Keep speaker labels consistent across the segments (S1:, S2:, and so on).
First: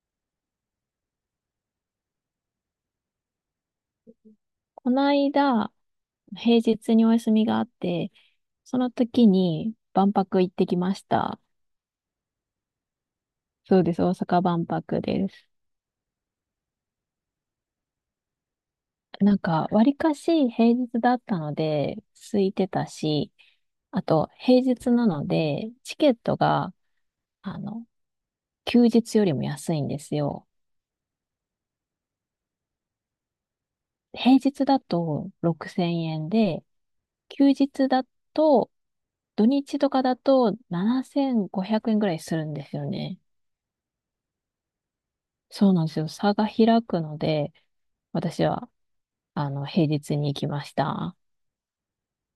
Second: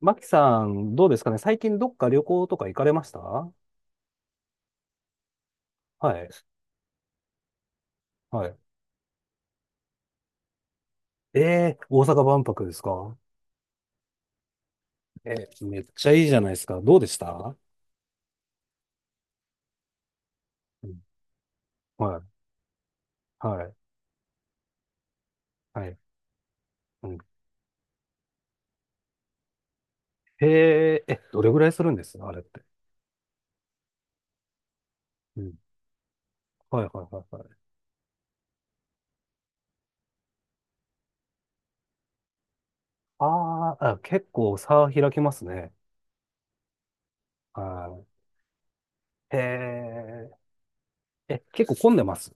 S1: マキさん、どうですかね、最近どっか旅行とか行かれました？は
S2: この間、
S1: い。
S2: 平日にお休みがあって、
S1: はい。
S2: その時に万博行ってきまし
S1: え
S2: た。
S1: えー、大阪万博ですか？
S2: そうです、大阪万博で
S1: え
S2: す。
S1: ー、めっちゃいいじゃないですか。どうでした？
S2: わりかし平
S1: う
S2: 日
S1: ん。
S2: だったので、
S1: はい。
S2: 空いてたし、
S1: はい。
S2: あと、平日なので、
S1: は
S2: チ
S1: い。
S2: ケットが、
S1: うん。
S2: あの、休日よりも安いんです
S1: へ
S2: よ。
S1: え、え、どれぐらいするんです、あれって。
S2: 平日だと
S1: うん。
S2: 6000円で、
S1: はいはいはいは
S2: 休
S1: い。
S2: 日だと、土日とかだと7500円ぐらいするんですよね。
S1: あーあ、結構差開きます
S2: そ
S1: ね。
S2: うなんですよ。差が開くので、
S1: は
S2: 私は、
S1: い。
S2: 平
S1: へ
S2: 日に行きました。
S1: え、え、結構混んでます？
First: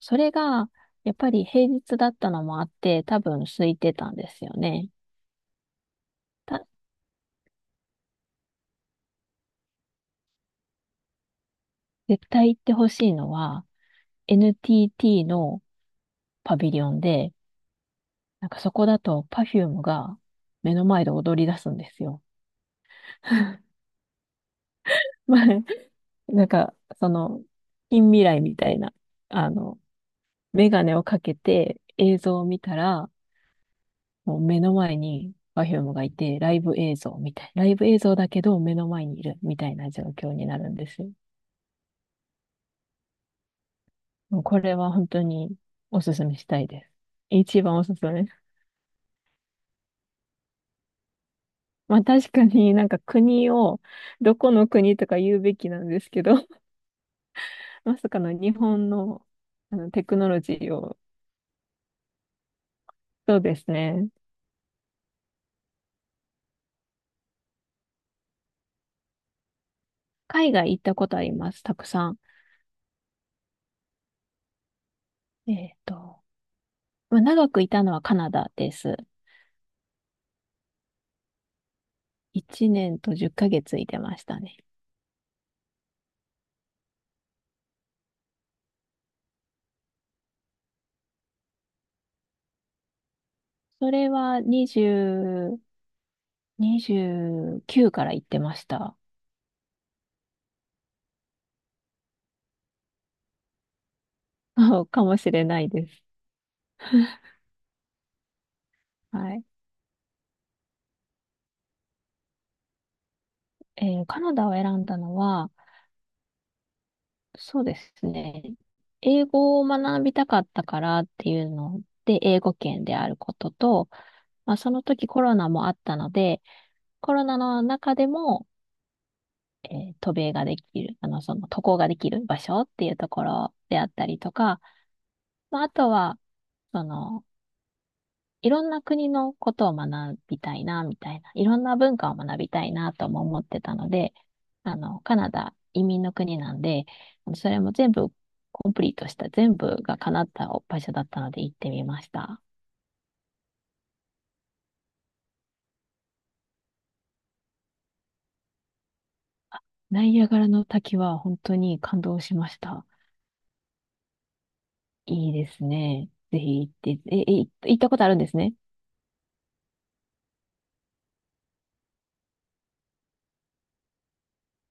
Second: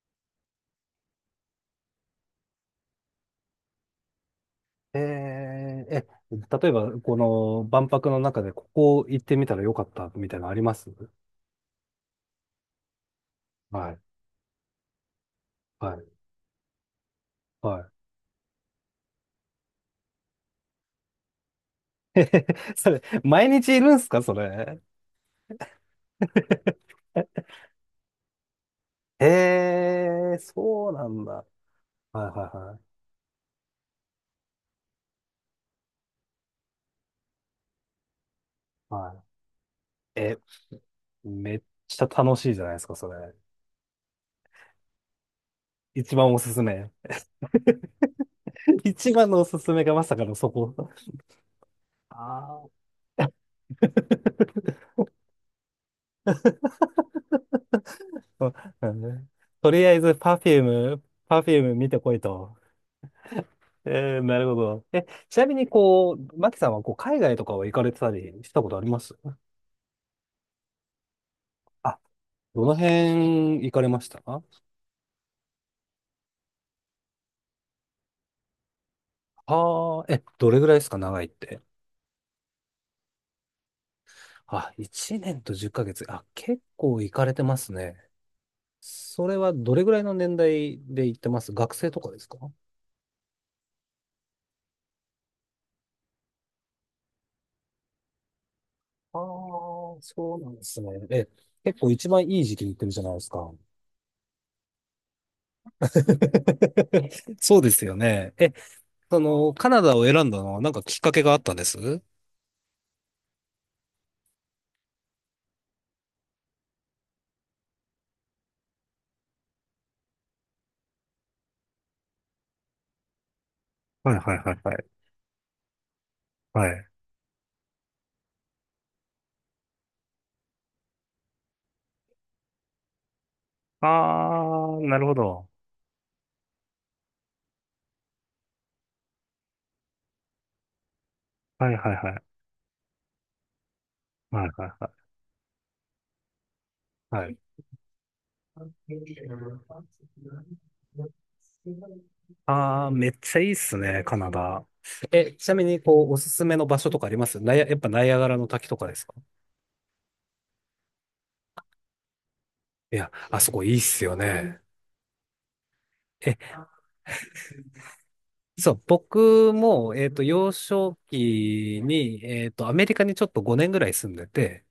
S2: それが、やっぱり平日だったのもあって、多分空いてたんですよね。
S1: ええ、え、
S2: た、
S1: 例えば、この万博の中でここ行ってみたらよかったみたいなのあります？
S2: 絶対行ってほしいのは、
S1: はい。
S2: NTT の
S1: はい
S2: パビリオンで、
S1: は
S2: そこだと Perfume が目の前で踊り出すんです
S1: い。
S2: よ。
S1: それ、毎 日いるんすか、それ。
S2: まあ、なんか、その、近未来みたいな、
S1: え
S2: あの、
S1: えー、
S2: メガ
S1: そう
S2: ネを
S1: な
S2: か
S1: ん
S2: け
S1: だ。
S2: て映
S1: はい
S2: 像を見た
S1: はい
S2: ら、もう目の前に Perfume がいて、ライブ映像みたい。ライブ映像だけど目の前
S1: はい。
S2: にい
S1: は
S2: るみたいな状
S1: い。
S2: 況
S1: え、
S2: になるんですよ。
S1: めっちゃ楽しいじゃないですか、それ。
S2: もうこれは本当にお
S1: 一
S2: すす
S1: 番
S2: め
S1: お
S2: し
S1: す
S2: た
S1: す
S2: いで
S1: め。
S2: す。一番おすすめ。
S1: 一番のおすすめがまさかのそこ。
S2: まあ確か
S1: あ
S2: に
S1: あ。
S2: 国を、どこの 国とか言うべきなんですけど、まさかの
S1: そう
S2: 日
S1: な
S2: 本
S1: んだね。
S2: の、
S1: と
S2: あ
S1: り
S2: の
S1: あえ
S2: テ
S1: ず、
S2: クノ
S1: パ
S2: ロ
S1: フ
S2: ジ
S1: ュー
S2: ーを、
S1: ム、パフューム見てこいと。
S2: そうですね。
S1: えー、なるほど。え、ちなみに、こう、マキさんは、こう、海外とかは行かれてたりしたことあります？
S2: 海外行ったことあります、たく
S1: あ、
S2: さん。
S1: どの辺行かれました？
S2: えっと、まあ長くいたのはカナダです。
S1: はあ、え、どれぐらいですか、長いって。
S2: 1年と10ヶ月いてましたね。
S1: あ、1年と10ヶ月。あ、結構行かれてますね。それはどれぐらいの年代で行ってます？学生とかですか？
S2: それは20、29から言ってました。
S1: ああー、そうなんですね。え、結構一番いい時期に行ってるじゃないですか。
S2: かもしれないです。
S1: そうですよね。え、そ
S2: はい。
S1: の、カナダを選んだのはなんかきっかけがあったんです？はい。
S2: カナダを選んだのは、そうですね。英語を学びたかったからっていうので、英語圏であることと、
S1: はいはいは
S2: まあ、その
S1: い。
S2: 時コロナもあったので、
S1: はい。
S2: コロナの中でも、渡航ができる場所っていうところであったりとか、
S1: ああ、なるほど。
S2: まあ、あとは、その、いろんな国のことを学びたいな、みたいな。いろん
S1: はい
S2: な
S1: はい
S2: 文
S1: は
S2: 化を学
S1: い。
S2: びたいな、とも思ってたので、
S1: はいはいは
S2: カナダ移民の国なんで、
S1: い。はい。
S2: それも全部コンプリートした、全部が叶った場所だったので行ってみました。
S1: ああ、めっちゃいいっすね、カナダ。え、ちなみに、こう、おすすめの場所とかあります？ナイア、やっぱナイアガラの滝とかですか？
S2: ナイアガラの滝は本当に感動しました。
S1: いや、あそこいいっすよね。
S2: いいですね。
S1: え、
S2: ぜひ行って、行ったことあるんですね。
S1: そう、僕も、幼少期に、アメリカにちょっと5年ぐらい住んでて、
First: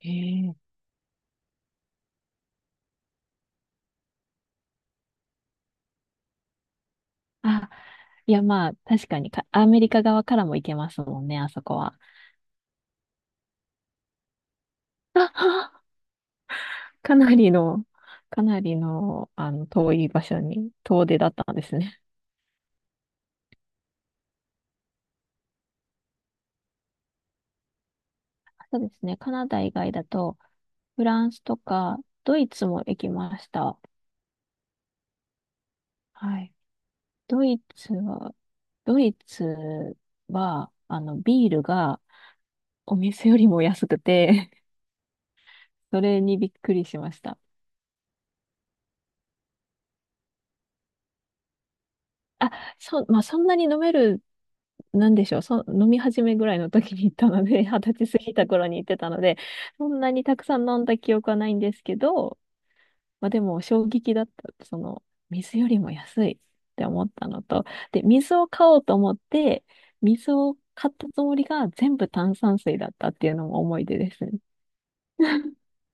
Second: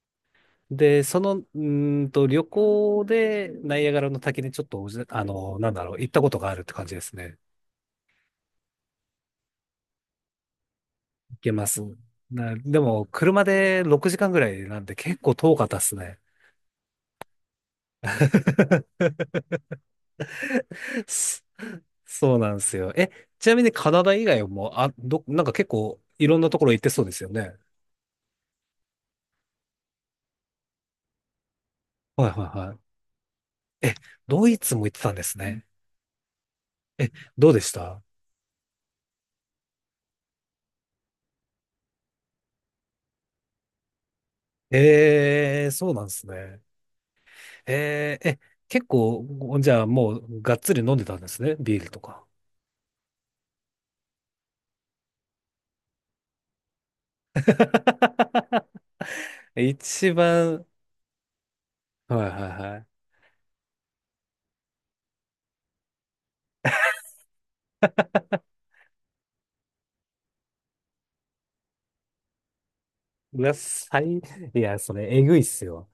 S2: へえ。
S1: で、その、旅行でナイアガラの滝にちょっとなんだろう、行ったことがあるって感じですね。
S2: あ、いやまあ、確かにアメリカ側からも行けますもんね、あ
S1: け
S2: そ
S1: ま
S2: こ
S1: す。
S2: は。
S1: でも、車で6時間ぐらいなんて結構遠かったっ
S2: あ
S1: すね。
S2: かなりの、遠い場所に遠出だっ
S1: そ
S2: たんですね。
S1: そうなんですよ。え、ちなみにカナダ以外も、あ、なんか結構いろんなところ行ってそうですよね。
S2: そうですね。カナダ以外だと、フランスとか、
S1: はい
S2: ド
S1: は
S2: イ
S1: い
S2: ツ
S1: は
S2: も
S1: い。
S2: 行きました。
S1: え、ドイツも行ってたんですね。
S2: はい。
S1: え、
S2: ド
S1: どうで
S2: イ
S1: し
S2: ツ
S1: た？
S2: は、ドイツは、ビールがお店よりも安くて、
S1: えー、そ う
S2: そ
S1: なんで
S2: れ
S1: す
S2: にびっ
S1: ね。
S2: くりしました。
S1: えー、え、結構、じゃあもうがっつり飲んでたんですね。ビールとか。
S2: あ、そう、まあ、そんなに飲める、なんでしょう、そ、飲み始めぐらいの時に行ったので、二十歳過ぎた頃に 行ってたので、そん
S1: 一
S2: なにたくさ
S1: 番、
S2: ん飲んだ記憶はないんですけ
S1: はい
S2: ど、
S1: はいはい。
S2: まあでも衝撃だった。水よりも安いって思ったのと、で、水を買おうと思って、水を買ったつもりが全部炭酸水だったっていう
S1: う
S2: の
S1: わ、
S2: も思い出ですね。
S1: いや、それ、えぐいっすよ。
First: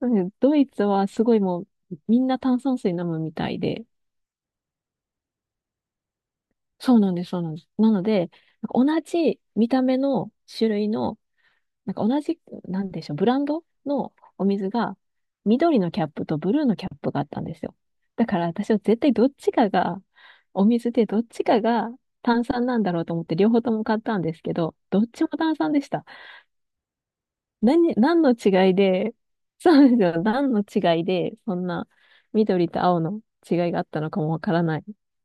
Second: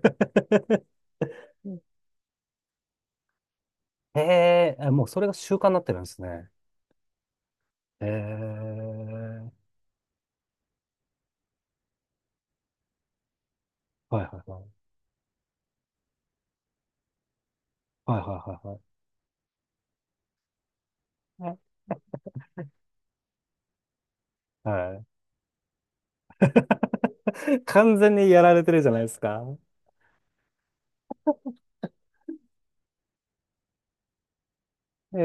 S2: うん、ドイ ツはすごいもうみんな炭酸水飲むみたいで、
S1: へえ、あ、もうそれが習慣になってるんですね。
S2: そうなんです、そうなんです。なの
S1: へ
S2: で、
S1: え、
S2: 同じ見た目の種類の同じ、なんでしょう、ブランドの
S1: はいは
S2: お
S1: いはい。
S2: 水が緑のキャップとブルーのキャップがあったんですよ。
S1: はい
S2: だから私は
S1: は
S2: 絶対どっちかが、お水でどっ
S1: い
S2: ち
S1: はいは
S2: か
S1: い。
S2: が炭酸なんだろうと思って両方とも買ったんですけど、
S1: は
S2: ど
S1: い。
S2: っちも炭酸でした。
S1: 完全
S2: 何
S1: に
S2: の
S1: やられ
S2: 違
S1: て
S2: い
S1: るじゃないで
S2: で、
S1: すか。
S2: そうですよ、何の違いで、そんな緑と青の違いがあったのかもわからない。
S1: へ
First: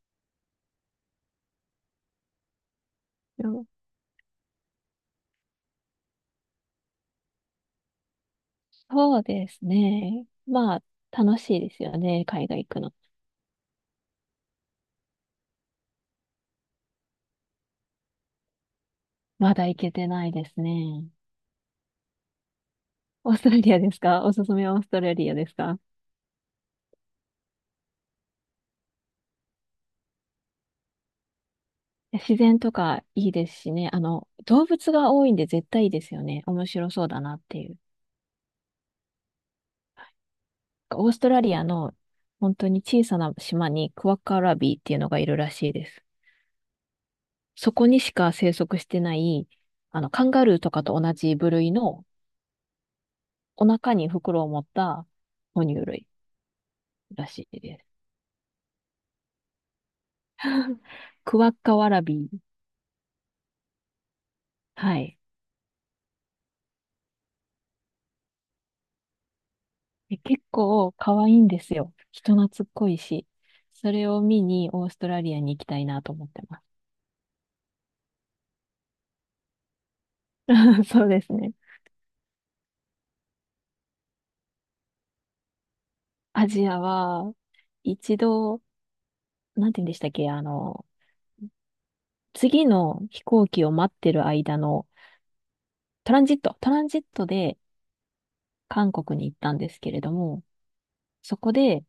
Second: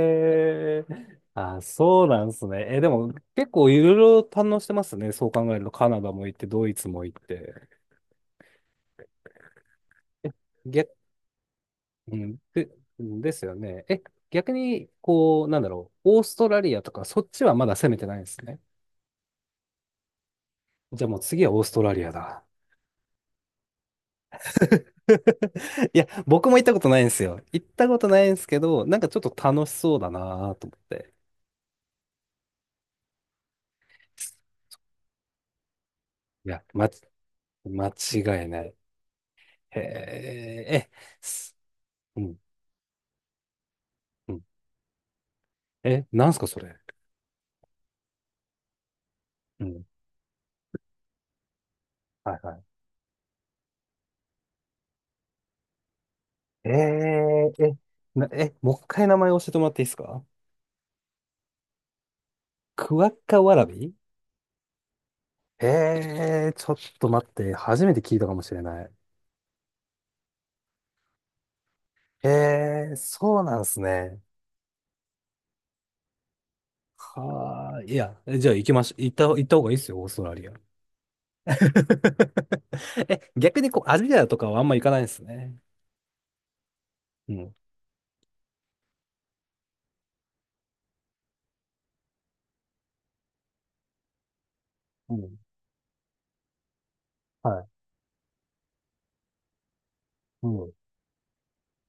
S1: え、あ、そうなんですね。え、でも
S2: う
S1: 結
S2: ん、
S1: 構いろいろ堪能してますね。そう考えると、カナダも行って、ドイツも行って。
S2: そうですね。まあ、
S1: 逆、
S2: 楽しいですよ
S1: う
S2: ね、
S1: ん、
S2: 海外行
S1: で、
S2: くの。
S1: ですよね。え、逆に、こう、なんだろう、オーストラリアとか、そっちはまだ攻めてないんですね。
S2: まだ行けてないです
S1: じ
S2: ね。
S1: ゃあもう次はオーストラリアだ。
S2: オーストラリアですか？おすすめはオーストラリアですか？
S1: いや、僕も行ったことないんですよ。行ったことないんですけど、なんかちょっと楽しそうだなと思って。
S2: いや、自然とかいいですしね。動物が多いんで絶対いいですよね。
S1: いや、
S2: 面
S1: ま、
S2: 白そうだなっていう。
S1: 間違いない。へえ、え、
S2: オーストラリ
S1: す
S2: アの
S1: うん、
S2: 本当に小さな島にクワッ
S1: う
S2: カ
S1: ん。
S2: ラビーっていうのがいるらしいです。
S1: え、なんすか、それ。
S2: そこにしか生息してない、
S1: うん。
S2: カンガルーとかと同じ部類の
S1: はいは
S2: お腹に袋を持った哺乳類
S1: い。
S2: らし
S1: え
S2: い
S1: ー、え、
S2: です。
S1: え、もう一回名前教えてもらっていいですか？
S2: クワッカワラビー。
S1: クワッカワラビ。
S2: はい。
S1: えー、ちょっと待って、初めて聞いたかもしれない。
S2: 結構可愛いんですよ。人懐っ
S1: え
S2: こ
S1: ー、
S2: いし。
S1: そうなんす
S2: それ
S1: ね。
S2: を見にオーストラリアに行きたいなと思ってま
S1: はあ、いや、じゃあ行きましょう。行った方がいいですよ、オーストラリア。
S2: す。そうですね。
S1: え、逆にこう、アジアとかはあんま行かないんですね。
S2: アジア
S1: う
S2: は、
S1: ん。
S2: 一度、なんて言うんでしたっけ、次の飛行機を待ってる間の
S1: うん。
S2: トランジットで
S1: はい。
S2: 韓国に行ったんですけれども、
S1: うん。
S2: そこで、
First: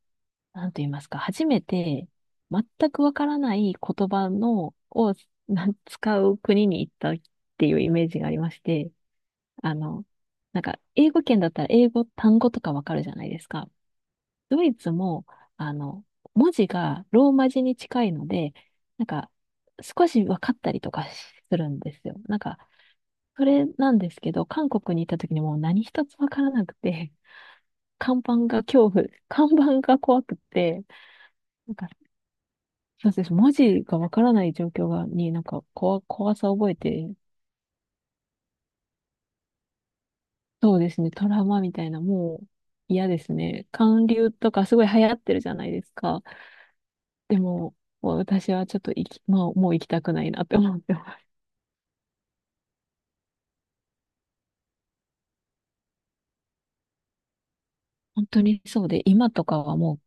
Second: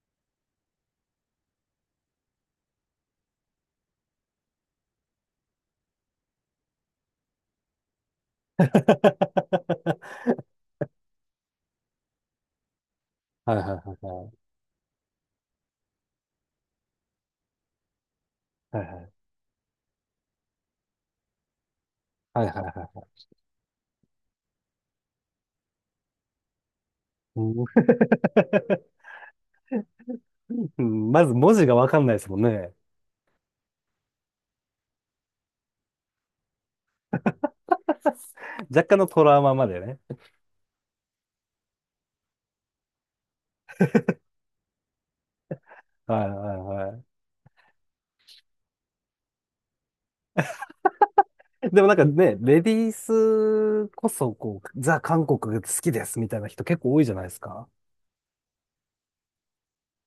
S2: なんと言いますか、初めて全くわからない言葉を使う国に行ったっていうイメージがありまし て、あ
S1: は
S2: の、英語圏だったら英語単語とかわかるじゃないです
S1: いはいは
S2: か。
S1: いはい。
S2: ドイツも、あの、文字がローマ字に近いので、
S1: はいは
S2: なん
S1: い。
S2: か、少し分かったりとかするんですよ。
S1: はいはいはいはい。
S2: それなんですけど、韓国に行った時にもう何一つ分からなくて、
S1: うんうん。
S2: 看板が怖く て、
S1: まず文字
S2: な
S1: が
S2: んか、
S1: わかんないですもんね。
S2: そうです。文字が分からない状況が、に怖さを覚えて、
S1: 若干のトラウマまでね。
S2: そうですね。トラウマみたいな、もう嫌ですね。韓流とかすごい流行ってるじゃないですか。
S1: はいはいは
S2: でも、もう私はちょっと行き、まあ、もう行きたくないなって思ってます。
S1: い。でもなんかね、レディースこそ、こう、ザ・韓国が好きですみたいな人結構多いじゃないですか。
S2: 本当にそうで、今とかはもう、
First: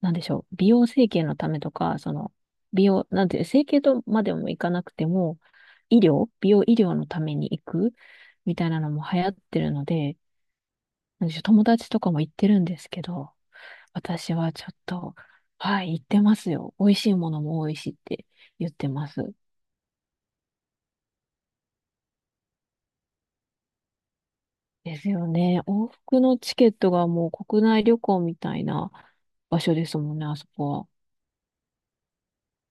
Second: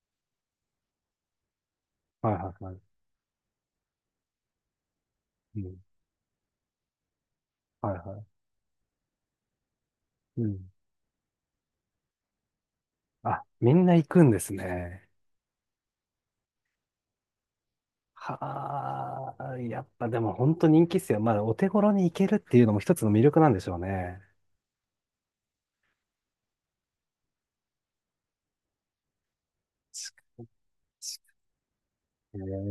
S2: なんでしょう、美容整形のためとか、
S1: はいはいはい。
S2: なんて整形とまでもいかなくても、
S1: うん。
S2: 医療、美容医療のために行
S1: は
S2: く
S1: いはい。
S2: みたいなのも流行ってるので、
S1: うん。
S2: なんでしょう、友達とかも行ってるんですけど、
S1: あ、みんな行くん
S2: 私
S1: で
S2: は
S1: す
S2: ちょっ
S1: ね。
S2: と、はい、言ってますよ。美味しいものも多いしって言ってます。
S1: はあ、やっぱでも本当人気っすよ。まあ、お手頃に行けるっていうのも一つの魅力なんでしょうね。
S2: ですよね。往復のチケットがもう国内旅行みたいな場所です
S1: 確
S2: もんね、あ
S1: か
S2: そこは。
S1: に確かに、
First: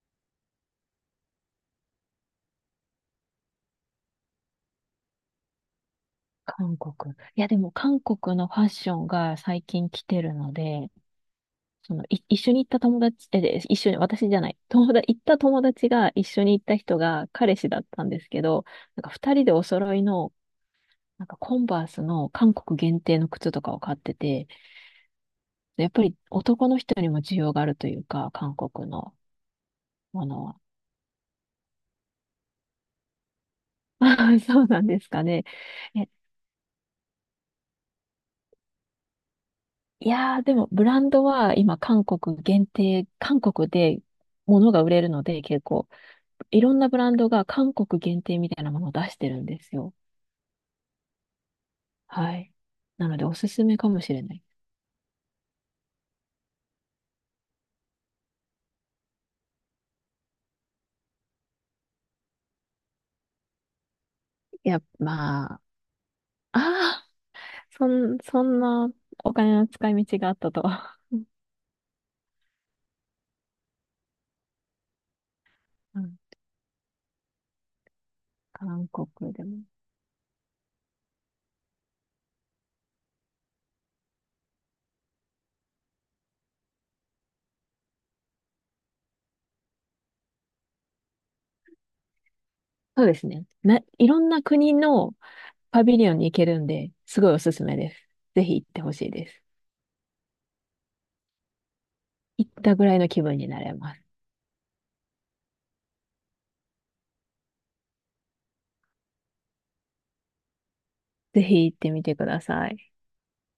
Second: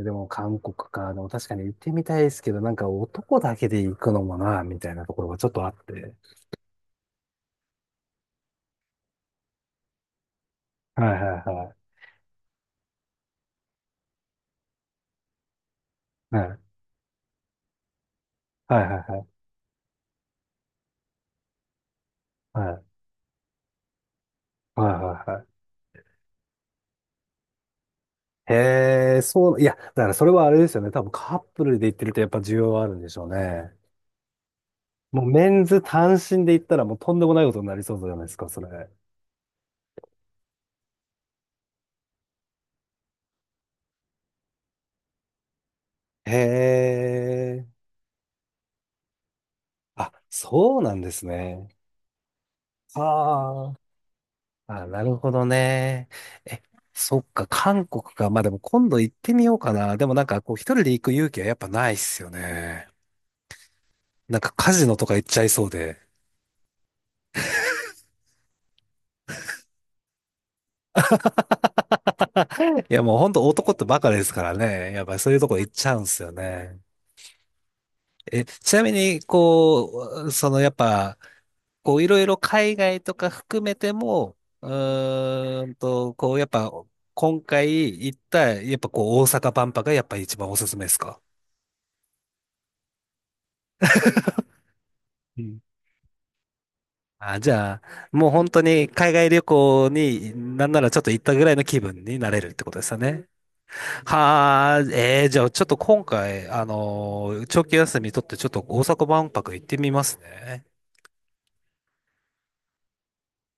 S1: えー、でも韓国か。でも確かに行ってみたいですけど、なんか男だけで行くのもな、みたいなところがちょっとあって。
S2: 韓国。いや、でも韓国のファッションが最近来てるので、
S1: はいはいはい。
S2: 一緒に行った友達、で一緒に、私じゃない、友達、行った友達が一
S1: は
S2: 緒
S1: い
S2: に行った人が彼氏だったんですけど、
S1: はいはいは
S2: 二
S1: い。
S2: 人でお揃いの、コンバースの韓国
S1: は
S2: 限定の靴とかを買ってて、
S1: いはいはい。
S2: やっぱり男の人にも需要があるというか、韓国の
S1: へえ、そう、いや、だからそ
S2: も
S1: れは
S2: の
S1: あれ
S2: は。
S1: ですよね。多分カップルで行ってるとやっぱ需要はあるんでしょうね。
S2: そうなんです
S1: も
S2: か
S1: う
S2: ね。
S1: メンズ
S2: え、
S1: 単身で行ったらもうとんでもないことになりそうじゃないですか、それ。
S2: いやー、でもブランドは今韓国限定、韓国で物が売れるので結構、
S1: へ
S2: いろんなブランドが
S1: え。
S2: 韓国限定みたいなものを出してるんですよ。
S1: あ、そうなんですね。
S2: はい。なのでおすす
S1: あ
S2: め
S1: あ。
S2: かもしれない。
S1: あ、なるほどね。え、そっか、韓国か。まあでも今度行ってみようかな。でもなんかこう一人で行く勇気はやっぱないっすよね。なんか
S2: い
S1: カ
S2: や、
S1: ジノとか行っちゃい
S2: まあ、
S1: そうで。
S2: ああ、そんなお金の使い道があったとは。
S1: いやもうほんと男ってバカですからね。やっぱそういうとこ行っちゃ
S2: う
S1: うん
S2: ん、
S1: すよね。え、ちな
S2: 韓
S1: み
S2: 国
S1: に、
S2: でも。
S1: こう、そのやっぱ、こう、いろいろ海外とか含めても、こう、やっぱ、今回行った、やっぱこう、大阪万博がやっぱ一番おすすめですか？
S2: そうですね。いろんな国の
S1: うん。
S2: パビリオンに行けるんで、すごいお
S1: あ、じ
S2: すすめ
S1: ゃ
S2: です。
S1: あ、もう
S2: ぜ
S1: 本当
S2: ひ行って
S1: に
S2: ほしい
S1: 海
S2: で
S1: 外
S2: す。
S1: 旅行になんならちょっと行ったぐらいの気分になれる
S2: 行っ
S1: ってこ
S2: た
S1: とで
S2: ぐ
S1: す
S2: ら
S1: よ
S2: いの気
S1: ね。
S2: 分になれます。
S1: はあ、えー、じゃあちょっと今回、長期休み取ってちょっと大阪万博行ってみますね。
S2: ぜひ行ってみてください。